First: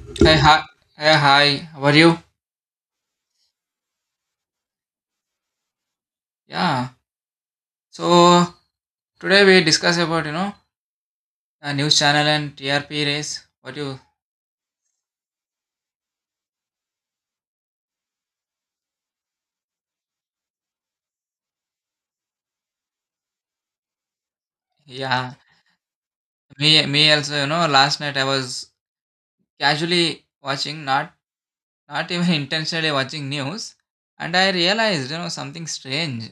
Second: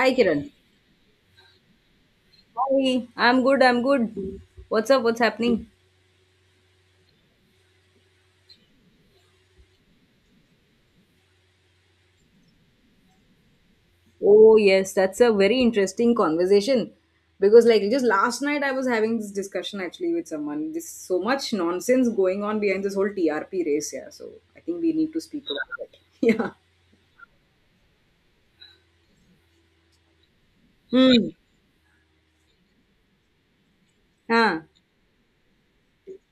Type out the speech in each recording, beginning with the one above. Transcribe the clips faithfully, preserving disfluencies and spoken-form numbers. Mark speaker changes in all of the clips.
Speaker 1: Hi,
Speaker 2: Hey,
Speaker 1: Kiran.
Speaker 2: hi. Hey, hi. How are you?
Speaker 1: Hi. I'm good. I'm good. What's up? What's happening?
Speaker 2: Yeah. So today we discuss about you know a news channel and T R P race. What you?
Speaker 1: Oh, yes, that's a very interesting conversation because, like, just last night I was having this discussion actually with someone. This so much nonsense going on behind this whole T R P race. Yeah, so I think we need to
Speaker 2: Yeah.
Speaker 1: speak about it. Yeah.
Speaker 2: Me, me also. You know, last night I was casually watching, not
Speaker 1: Hmm.
Speaker 2: not even intentionally watching news, and I
Speaker 1: Huh.
Speaker 2: realized you know something strange.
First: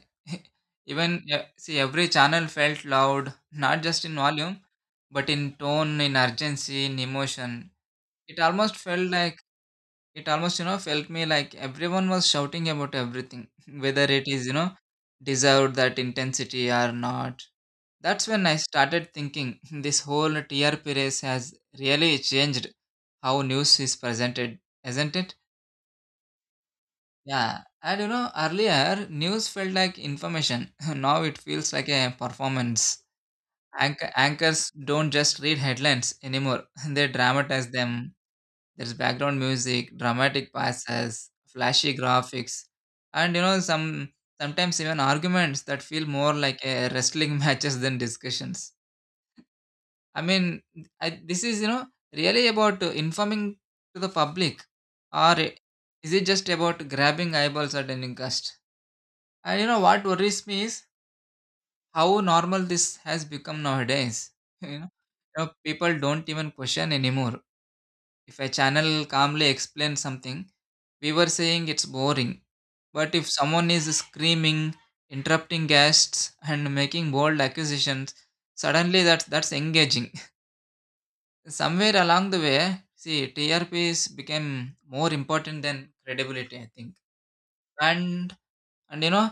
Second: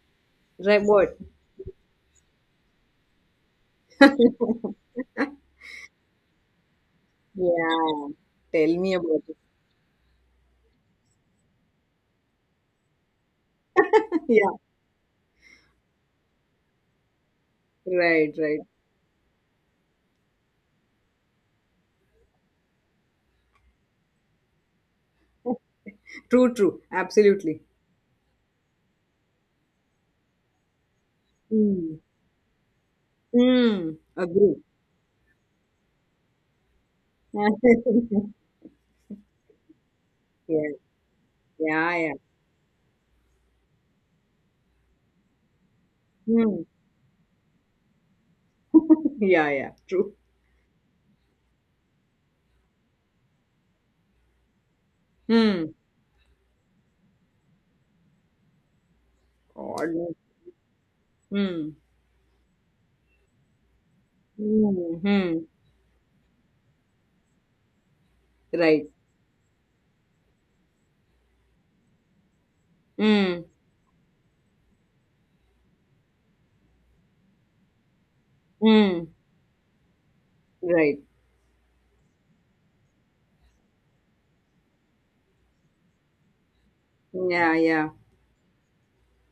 Speaker 1: Right. What?
Speaker 2: even yeah, see, every channel felt loud, not just in volume, but in tone, in urgency, in emotion.
Speaker 1: Yeah.
Speaker 2: It almost
Speaker 1: Tell me
Speaker 2: felt
Speaker 1: about it.
Speaker 2: like it almost you know felt me like everyone was shouting about everything whether it is
Speaker 1: yeah.
Speaker 2: you know deserved that intensity or not. That's
Speaker 1: Right.
Speaker 2: when I
Speaker 1: Right.
Speaker 2: started thinking this whole TRP race has really changed how news is presented, isn't it?
Speaker 1: True. True.
Speaker 2: Yeah,
Speaker 1: Absolutely.
Speaker 2: and you know earlier news felt like information. Now it feels like
Speaker 1: Hmm.
Speaker 2: a performance.
Speaker 1: Hmm.
Speaker 2: Anch-
Speaker 1: Agree.
Speaker 2: anchors don't just read headlines anymore. They dramatize them. There's background music, dramatic
Speaker 1: yeah.
Speaker 2: passes, flashy
Speaker 1: Yeah, yeah.
Speaker 2: graphics, and you know some sometimes even arguments that feel more
Speaker 1: Hmm.
Speaker 2: like a wrestling matches than discussions.
Speaker 1: Yeah, yeah. True.
Speaker 2: I mean, I, this is you know really about uh, informing to the public, or
Speaker 1: Hmm.
Speaker 2: is it just about grabbing eyeballs at any cost? And you know
Speaker 1: God,
Speaker 2: what
Speaker 1: no.
Speaker 2: worries me is
Speaker 1: Hmm.
Speaker 2: how normal this has become nowadays. you know,
Speaker 1: Hmm. Hmm.
Speaker 2: you know, people don't even question anymore. If a
Speaker 1: Right.
Speaker 2: channel calmly explains something, we were saying it's boring, but if
Speaker 1: Hmm.
Speaker 2: someone is screaming, interrupting guests, and making bold accusations, suddenly
Speaker 1: Hmm.
Speaker 2: that's that's engaging.
Speaker 1: Right.
Speaker 2: Somewhere along the way, see T R Ps became more important than credibility, I think.
Speaker 1: Yeah, yeah.
Speaker 2: And and you know,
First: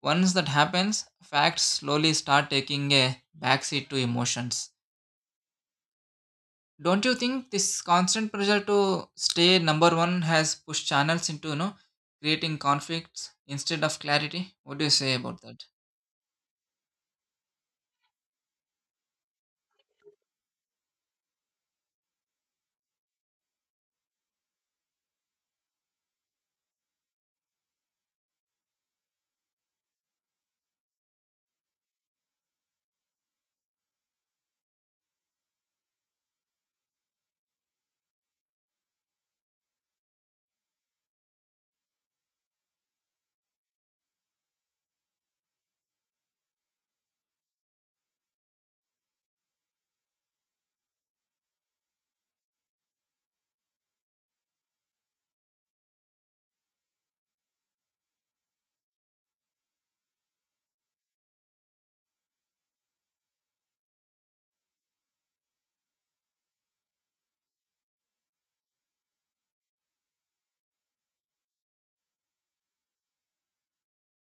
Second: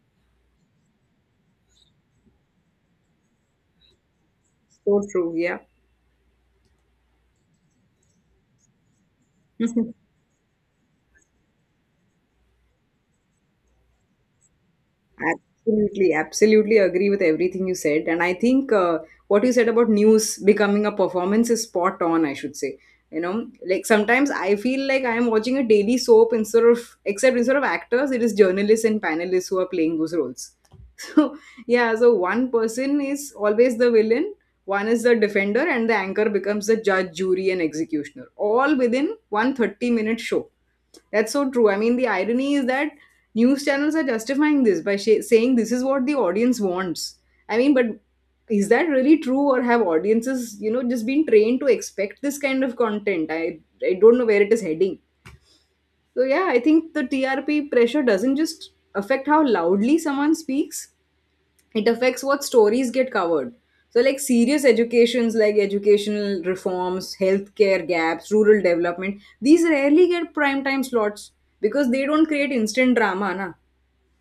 Speaker 2: once that happens, facts slowly start taking a backseat to emotions.
Speaker 1: So true. Yeah.
Speaker 2: Don't you think this constant pressure to stay number one has pushed channels into, you know, creating conflicts instead of clarity? What do you say about that?
Speaker 1: Absolutely, absolutely agree with everything you said. And I think uh, what you said about news becoming a performance is spot on, I should say. You know, like sometimes I feel like I am watching a daily soap instead of, except instead of actors, it is journalists and panelists who are playing those roles. So, yeah, so one person is always the villain, one is the defender, and the anchor becomes the judge, jury, and executioner, all within one thirty minute show. That's so true. I mean, the irony is that news channels are justifying this by sh- saying this is what the audience wants. I mean, but is that really true, or have audiences, you know, just been trained to expect this kind of content? I I don't know where it is heading. So yeah, I think the T R P pressure doesn't just affect how loudly someone speaks; it affects what stories get covered. So, like serious educations, like educational reforms, healthcare gaps, rural development, these rarely get prime time slots because they don't create instant drama, na.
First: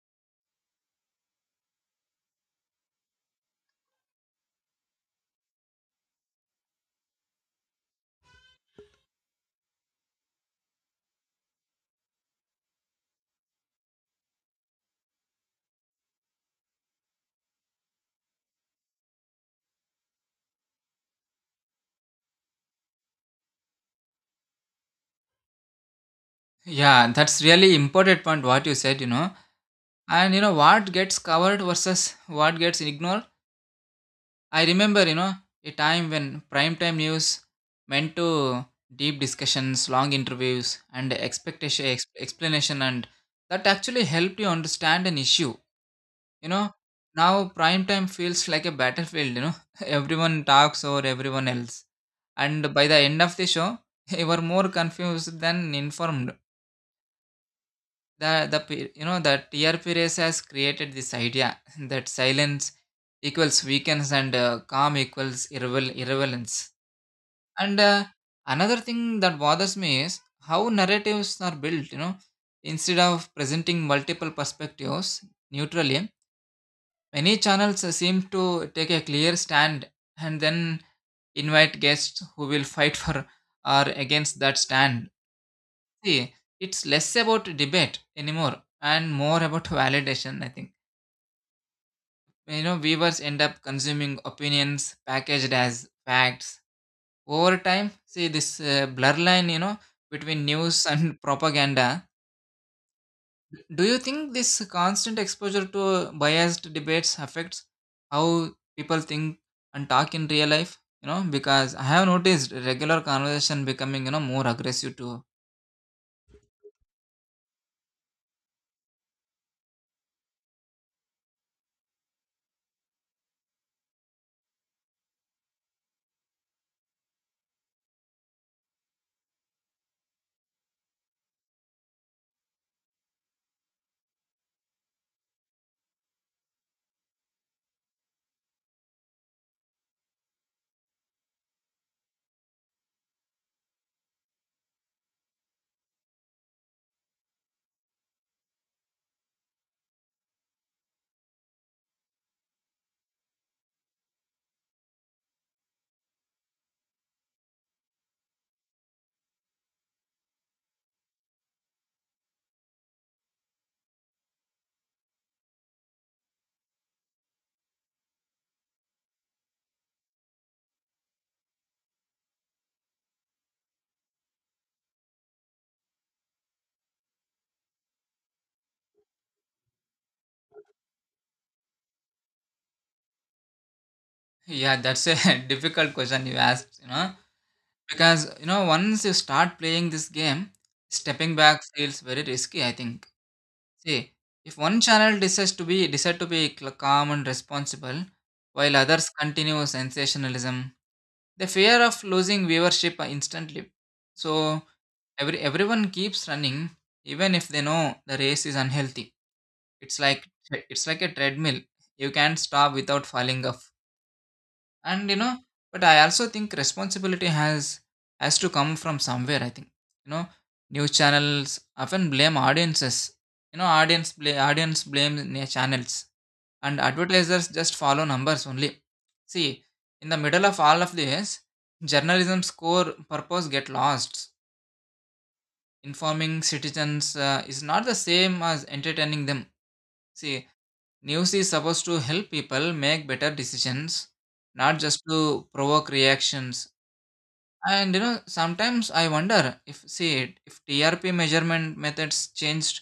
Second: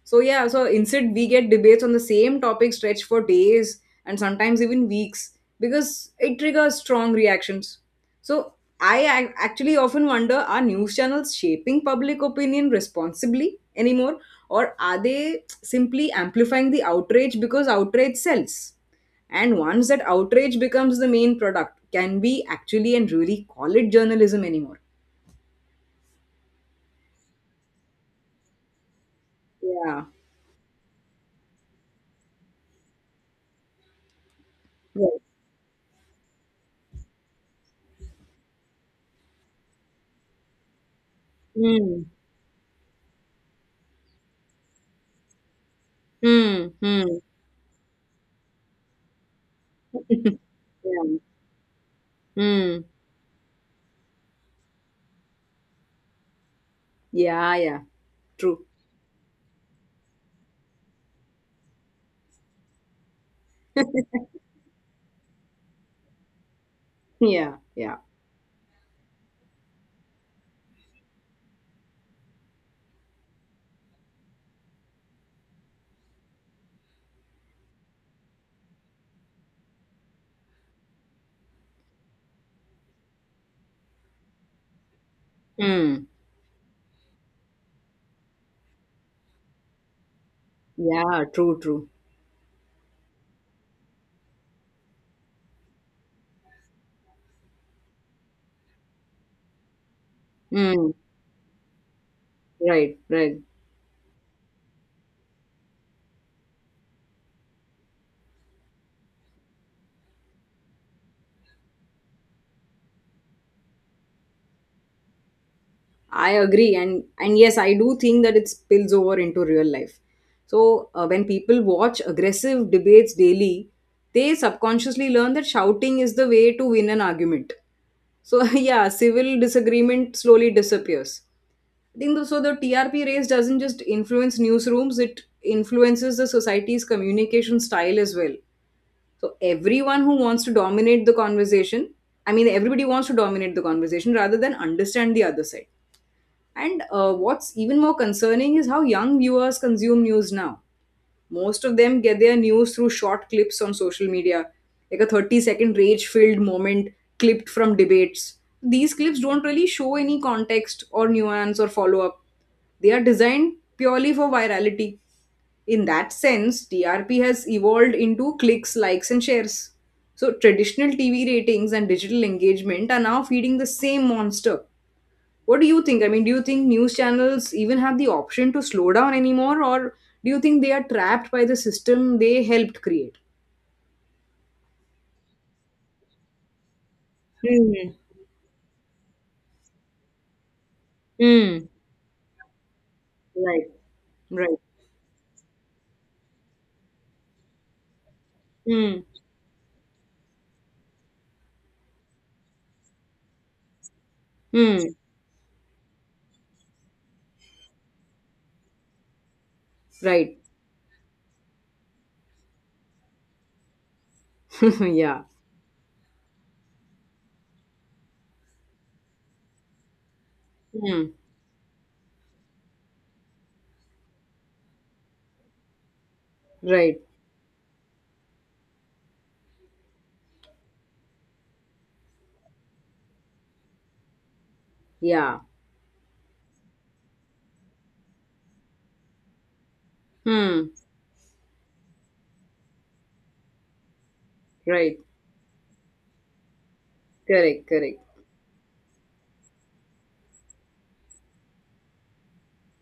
Speaker 1: So yeah, so instead we get debates on the same topic stretched for days and sometimes even weeks because it triggers strong reactions. So I ac- actually often wonder, are news channels shaping public opinion responsibly anymore, or are they simply amplifying the outrage because outrage sells? And once that outrage becomes the main product, can we actually and really call it journalism anymore?
Speaker 2: Yeah, that's really important point what you said, you know.
Speaker 1: Yeah.
Speaker 2: And you know what gets covered versus what gets ignored. I remember, you
Speaker 1: Yes.
Speaker 2: know, a time when primetime news meant to deep discussions, long interviews, and expectation ex-
Speaker 1: Hmm.
Speaker 2: explanation, and that actually helped you understand an issue. You
Speaker 1: Hmm.
Speaker 2: know,
Speaker 1: Hmm.
Speaker 2: now prime time feels like a battlefield, you know. Everyone talks over
Speaker 1: yeah.
Speaker 2: everyone else. And
Speaker 1: Mm.
Speaker 2: by the end of the show, you were more confused than informed.
Speaker 1: Yeah, yeah.
Speaker 2: The, the
Speaker 1: True.
Speaker 2: pe- you know the T R P race has created this idea that silence equals weakness and uh, calm equals irrevel- irrelevance.
Speaker 1: Yeah,
Speaker 2: And
Speaker 1: yeah.
Speaker 2: uh, another thing that bothers me is how narratives are built. You know, instead of presenting multiple perspectives neutrally, many channels seem to take a clear stand and then invite guests who will fight for or against that stand.
Speaker 1: Mm.
Speaker 2: See, it's less about debate anymore and more about validation, I think.
Speaker 1: Yeah, true, true.
Speaker 2: You know, viewers end up consuming opinions packaged as facts. Over time, see this uh, blur line, you know, between news
Speaker 1: Mm.
Speaker 2: and propaganda.
Speaker 1: Right, right.
Speaker 2: Do you think this constant exposure to biased debates affects how people think and talk in real life? You know, because I have noticed regular conversation becoming, you know, more aggressive too.
Speaker 1: I agree, and and yes, I do think that it spills over into real life. So uh, when people watch aggressive debates daily, they subconsciously learn that shouting is the way to win an argument. So yeah, civil disagreement slowly disappears. I think the, so the T R P race doesn't just influence newsrooms, it influences the society's communication style as well. So everyone who wants to dominate the conversation, I mean, everybody wants to dominate the conversation rather than understand the other side. And uh, what's even more concerning is how young viewers consume news now. Most of them get their news through short clips on social media, like a thirty second rage filled moment clipped from debates. These clips don't really show any context or nuance or follow up. They are designed purely for virality. In that sense, T R P has evolved into clicks, likes, and shares. So, traditional T V ratings and digital engagement are now feeding the same monster. What do you think? I mean, do you think news channels even have the option to slow down anymore, or do you think they are trapped by the system they helped create?
Speaker 2: Yeah, that's a difficult question you asked, you know.
Speaker 1: Hmm.
Speaker 2: Because, you know, once you start playing this game, stepping back
Speaker 1: Hmm.
Speaker 2: feels very risky, I think.
Speaker 1: Right.
Speaker 2: See, if
Speaker 1: Right.
Speaker 2: one channel decides to be decide to be cl- calm and responsible, while
Speaker 1: Hmm.
Speaker 2: others continue sensationalism, the fear of losing viewership instantly. So
Speaker 1: Hmm.
Speaker 2: every everyone keeps running even if they know the race is unhealthy. It's like
Speaker 1: Right.
Speaker 2: it's like a treadmill. You can't stop without falling off. And you
Speaker 1: yeah.
Speaker 2: know, but I also think responsibility has has to come from somewhere, I think. You know, news
Speaker 1: Hmm.
Speaker 2: channels often blame audiences, you know, audience bla- audience blame na- channels, and
Speaker 1: Right.
Speaker 2: advertisers just follow numbers only. See, in the middle of all of this, journalism's core purpose get lost.
Speaker 1: Yeah.
Speaker 2: Informing citizens uh, is not the same as entertaining them. See,
Speaker 1: Hmm.
Speaker 2: news is supposed to help people make better decisions, not
Speaker 1: Right.
Speaker 2: just to provoke reactions.
Speaker 1: Correct.
Speaker 2: And
Speaker 1: Correct.
Speaker 2: you know, sometimes I wonder if, see, if T R P measurement methods changed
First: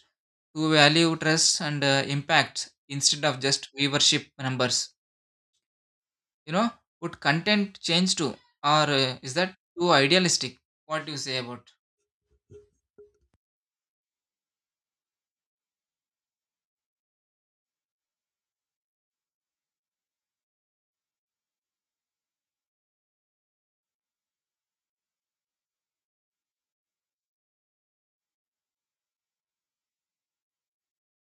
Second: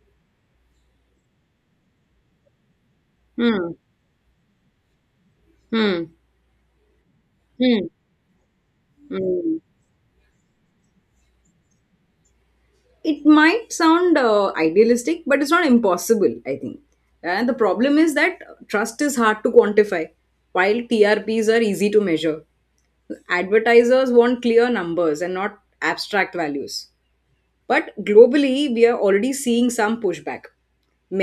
Speaker 2: to value trust and uh, impact instead of just
Speaker 1: Hmm.
Speaker 2: viewership numbers.
Speaker 1: Hmm.
Speaker 2: You know, would content
Speaker 1: Hmm.
Speaker 2: change too, or uh, is that
Speaker 1: Hmm.
Speaker 2: too idealistic? What do you say about?
Speaker 1: It might sound uh, idealistic, but it's not impossible, I think. And the problem is that trust is hard to quantify, while TRPs are easy to measure. Advertisers want clear numbers and not abstract values, but globally we are already seeing some pushback.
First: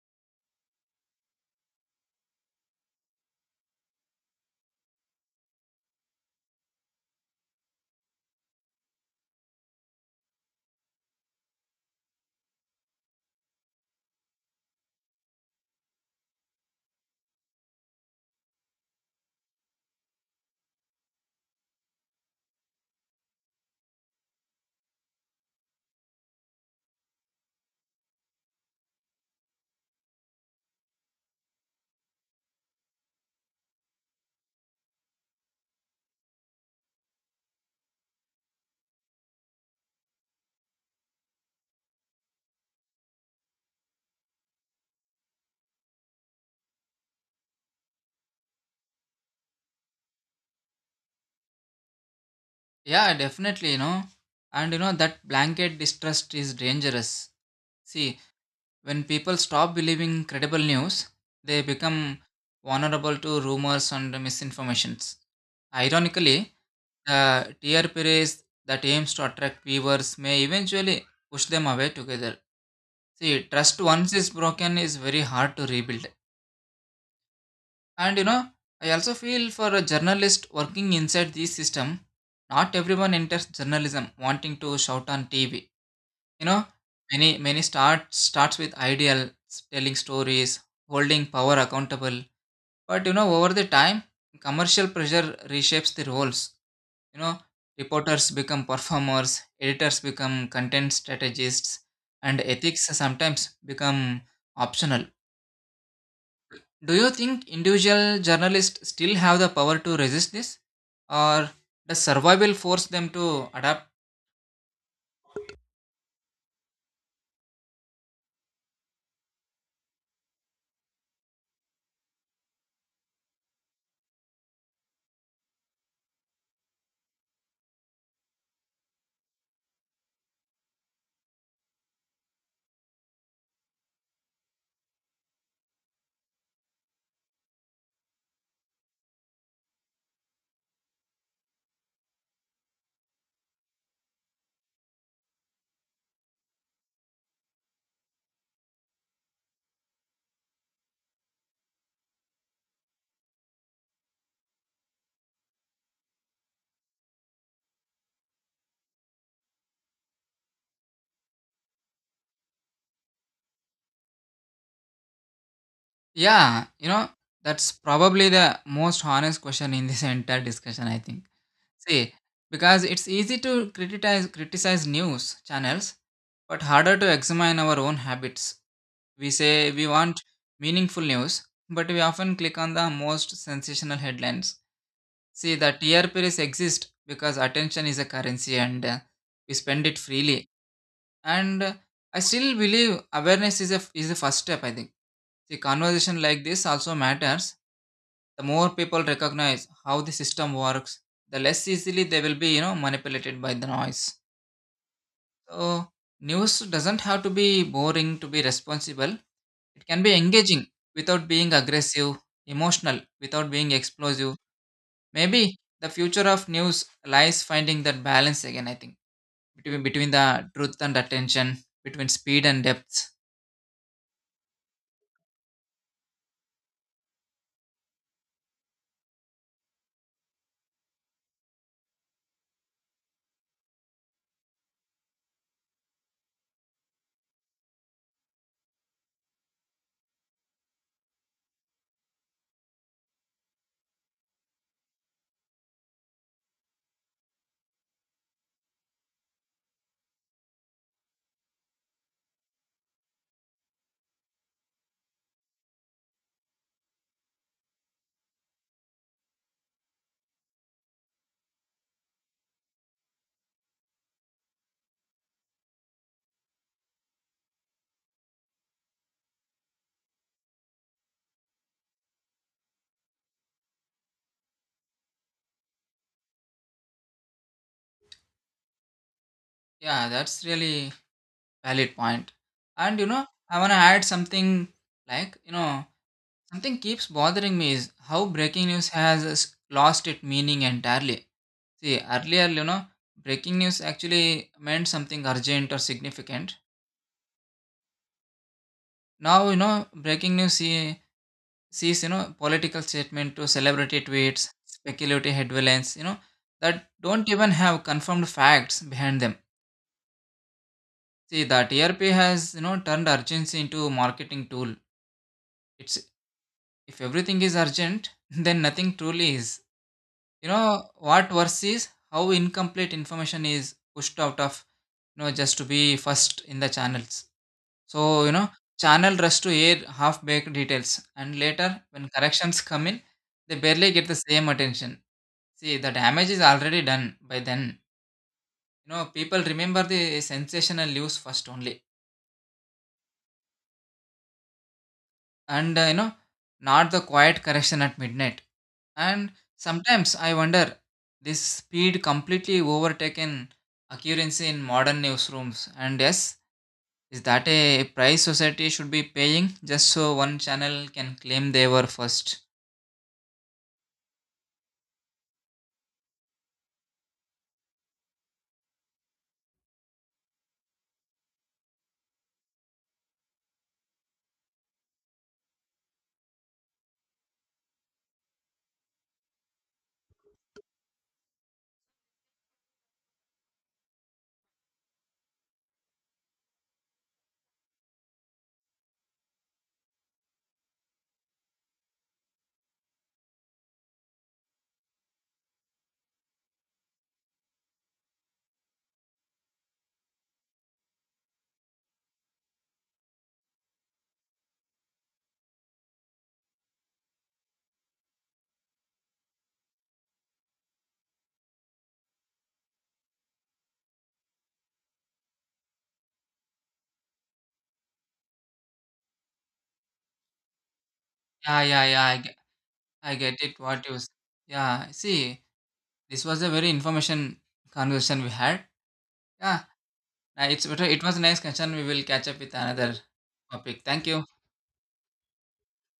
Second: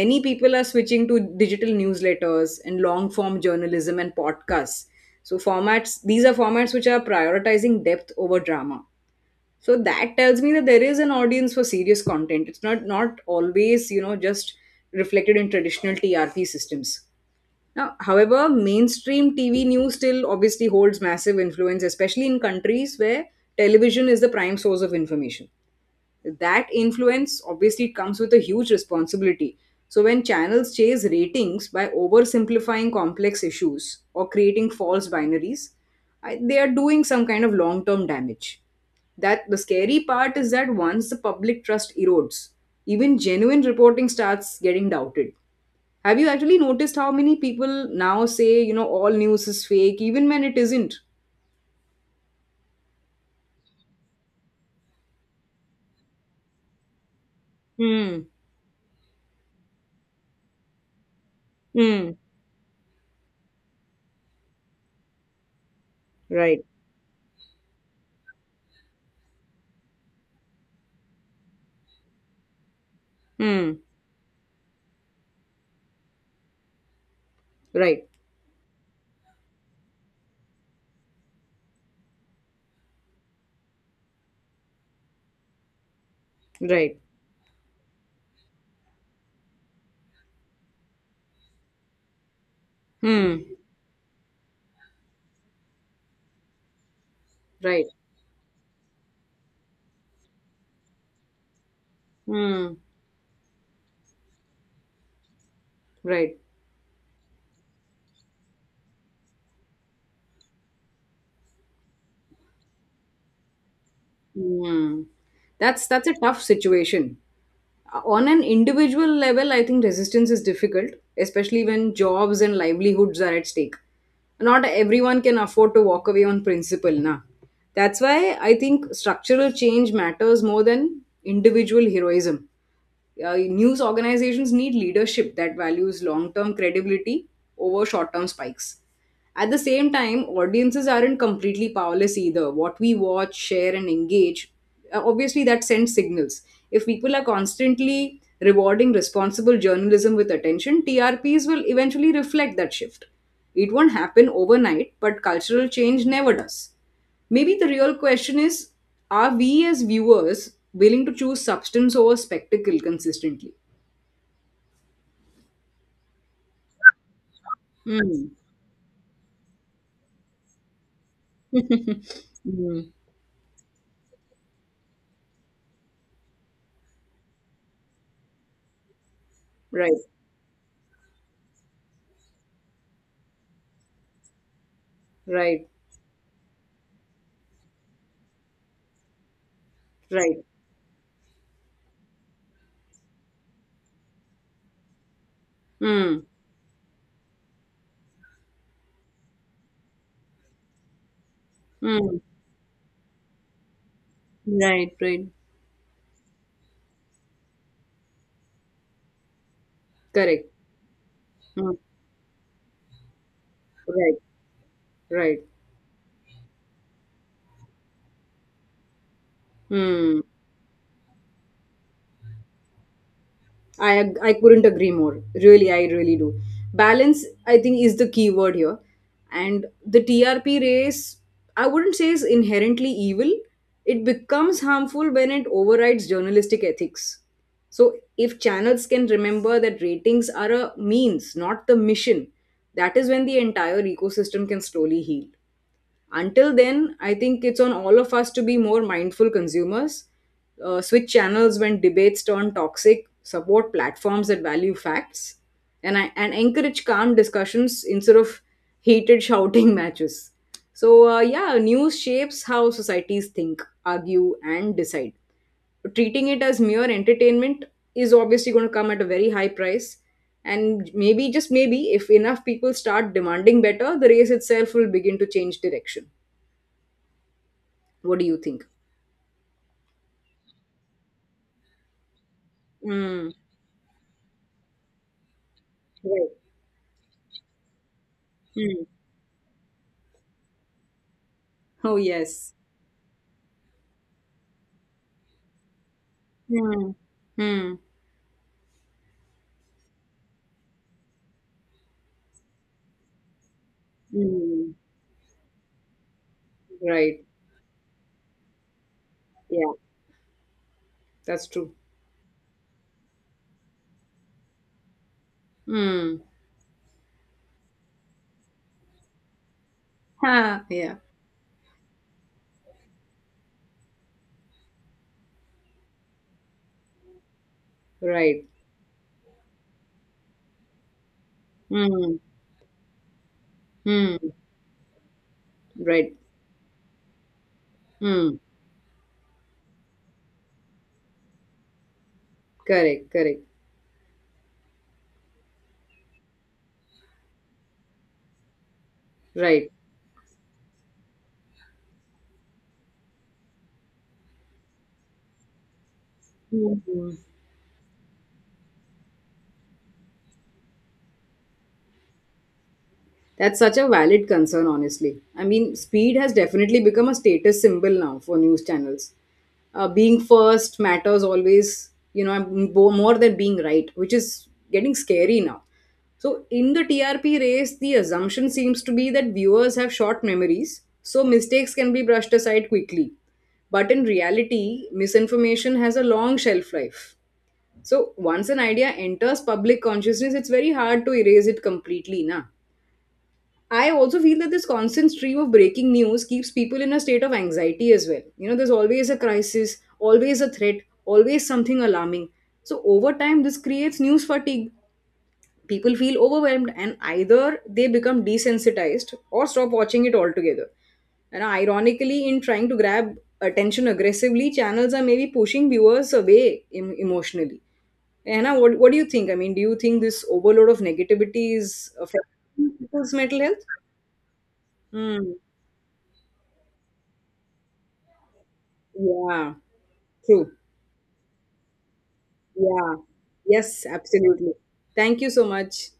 Speaker 1: Many people are switching to digital newsletters and long form journalism and podcasts. So formats, these are formats which are prioritizing depth over drama. So that tells me that there is an audience for serious content. It's not not always, you know, just reflected in traditional T R P systems. Now, however, mainstream T V news still obviously holds massive influence, especially in countries where television is the prime source of information. That influence obviously comes with a huge responsibility. So, when channels chase ratings by oversimplifying complex issues or creating false binaries, I, they are doing some kind of long term damage. That the scary part is that once the public trust erodes, even genuine reporting starts getting doubted. Have you actually noticed how many people now say, you know, all news is fake, even when it isn't?
Speaker 2: Yeah, definitely. You know, and you know that blanket distrust is dangerous. See,
Speaker 1: Hmm.
Speaker 2: when people stop believing credible news, they
Speaker 1: Hmm.
Speaker 2: become vulnerable to rumors and misinformations. Ironically,
Speaker 1: Right.
Speaker 2: the T R P race that aims to attract viewers may eventually push them away together. See,
Speaker 1: Hmm.
Speaker 2: trust once is broken is very hard to rebuild.
Speaker 1: Right.
Speaker 2: And you know, I also feel for a journalist working inside this system, not everyone enters journalism wanting to shout on T V. You know,
Speaker 1: Right.
Speaker 2: many many start starts with ideals, telling stories, holding power accountable. But you know,
Speaker 1: Hmm.
Speaker 2: over the time, commercial pressure reshapes the roles. You know,
Speaker 1: Right.
Speaker 2: reporters become performers, editors become content strategists, and
Speaker 1: Hmm.
Speaker 2: ethics sometimes become optional.
Speaker 1: right.
Speaker 2: Do you think individual journalists still have the power to resist this, or does survival force them to adapt?
Speaker 1: Hmm. That's that's a tough situation. Uh, On an individual level, I think resistance is difficult, especially when jobs and livelihoods are at stake. Not everyone can afford to walk away on principle, na. That's why I think structural change matters more than individual heroism. Uh, news organizations need leadership that values long term credibility over short term spikes. At the same time, audiences aren't completely powerless either. What we watch, share, and engage, uh, obviously, that sends signals. If people are constantly rewarding responsible journalism with attention, T R Ps will eventually reflect that shift. It won't happen overnight, but cultural change never does. Maybe the real question is, are we as viewers willing to choose substance over spectacle consistently?
Speaker 2: Yeah, you know, that's probably
Speaker 1: Mm.
Speaker 2: the most honest question in this entire discussion, I think. See, because
Speaker 1: Mm.
Speaker 2: it's easy to criticize criticize news channels, but harder to examine our own habits. We say we
Speaker 1: Right,
Speaker 2: want meaningful news, but we often click on the most sensational headlines. See, the
Speaker 1: right,
Speaker 2: T R Ps exist because attention is a currency and uh, we spend it freely.
Speaker 1: right.
Speaker 2: And uh, I still believe awareness is, a, is the first step, I think. See, conversation
Speaker 1: Hmm,
Speaker 2: like this also matters. The more people recognize how the system works, the less easily
Speaker 1: hmm,
Speaker 2: they will be, you know, manipulated by the noise.
Speaker 1: Right, right.
Speaker 2: So, news doesn't have to be boring to be responsible. It can be
Speaker 1: correct.
Speaker 2: engaging without being
Speaker 1: Hmm,
Speaker 2: aggressive, emotional without being
Speaker 1: Right,
Speaker 2: explosive.
Speaker 1: right.
Speaker 2: Maybe the future of news lies finding that balance again, I think, between, between
Speaker 1: Hmm.
Speaker 2: the truth and attention, between speed and depth.
Speaker 1: I ag- I couldn't agree more. Really, I really do. Balance, I think, is the key word here. And the T R P race, I wouldn't say is inherently evil. It becomes harmful when it overrides journalistic ethics. So if channels can remember that ratings are a means, not the mission, that is when the entire ecosystem can slowly heal. Until then, I think it's on all of us to be more mindful consumers, uh, switch channels when debates turn toxic, support platforms that value facts, and I, and encourage calm discussions instead of heated shouting matches. So uh, yeah, news shapes how societies think, argue, and decide. Treating it as mere entertainment is obviously going to come at a very high price, and maybe just maybe if enough people start demanding better, the race itself will begin to change direction. What do you think?
Speaker 2: Yeah, that's really valid point. And you know,
Speaker 1: Mm.
Speaker 2: I want to add something like, you know,
Speaker 1: Right.
Speaker 2: something keeps bothering me is how breaking
Speaker 1: Mm.
Speaker 2: news has s- lost its meaning entirely.
Speaker 1: Oh,
Speaker 2: See, earlier,
Speaker 1: yes.
Speaker 2: you know, breaking news actually meant something urgent or significant.
Speaker 1: Mm. Mm.
Speaker 2: Now, you know, breaking news see, sees, you know, political statement to celebrity tweets,
Speaker 1: Mm.
Speaker 2: speculative headlines, you know, that
Speaker 1: Right.
Speaker 2: don't even have confirmed facts behind them.
Speaker 1: Yeah,
Speaker 2: See,
Speaker 1: that's
Speaker 2: the
Speaker 1: true.
Speaker 2: T R P has, you know, turned urgency into a marketing tool. It's
Speaker 1: Mm.
Speaker 2: if everything is urgent, then nothing truly is. You
Speaker 1: Ha.
Speaker 2: know,
Speaker 1: Yeah.
Speaker 2: what worse is how incomplete information is pushed out of, you know, just to be first in the channels. So, you
Speaker 1: Right.
Speaker 2: know, channel rush to air half-baked details, and later, when
Speaker 1: Mm.
Speaker 2: corrections come in, they barely get the
Speaker 1: Mm.
Speaker 2: same attention. See, the
Speaker 1: Right.
Speaker 2: damage is already done by then.
Speaker 1: Mm.
Speaker 2: You know, people remember the sensational news first only,
Speaker 1: Correct. Correct.
Speaker 2: and uh, you know, not the quiet correction at midnight. And
Speaker 1: Right.
Speaker 2: sometimes I wonder, this speed completely overtaken occurrence in modern newsrooms. And yes,
Speaker 1: Mm. Mm.
Speaker 2: is that a price society should be paying just so one channel can claim they were first?
Speaker 1: That's such a valid concern, honestly. I mean, speed has definitely become a status symbol now for news channels. Uh, being first matters always, you know, m- bo- more than being right, which is getting scary now. So, in the T R P race, the assumption seems to be that viewers have short memories, so mistakes can be brushed aside quickly. But in reality, misinformation has a long shelf life. So, once an idea enters public consciousness, it's very hard to erase it completely, na? I also feel that this constant stream of breaking news keeps people in a state of anxiety as well. You know, there's always a crisis, always a threat, always something alarming. So, over time, this creates news fatigue. People feel overwhelmed and either they become desensitized or stop watching it altogether. And ironically, in trying to grab attention aggressively, channels are maybe pushing viewers away em- emotionally. Anna, what, what do you think? I mean, do you think this overload of negativity
Speaker 2: Yeah, yeah,
Speaker 1: is
Speaker 2: yeah. I get,
Speaker 1: affecting people's
Speaker 2: I
Speaker 1: mental
Speaker 2: get
Speaker 1: health?
Speaker 2: it. What you? s- Yeah.
Speaker 1: Mm,
Speaker 2: See, this was a very information conversation we had.
Speaker 1: yeah,
Speaker 2: Yeah. uh,
Speaker 1: true.
Speaker 2: It's better. It was a nice conversation. We will catch up with another
Speaker 1: Yeah.
Speaker 2: topic.
Speaker 1: Yes,
Speaker 2: Thank you.
Speaker 1: absolutely. Thank you so much.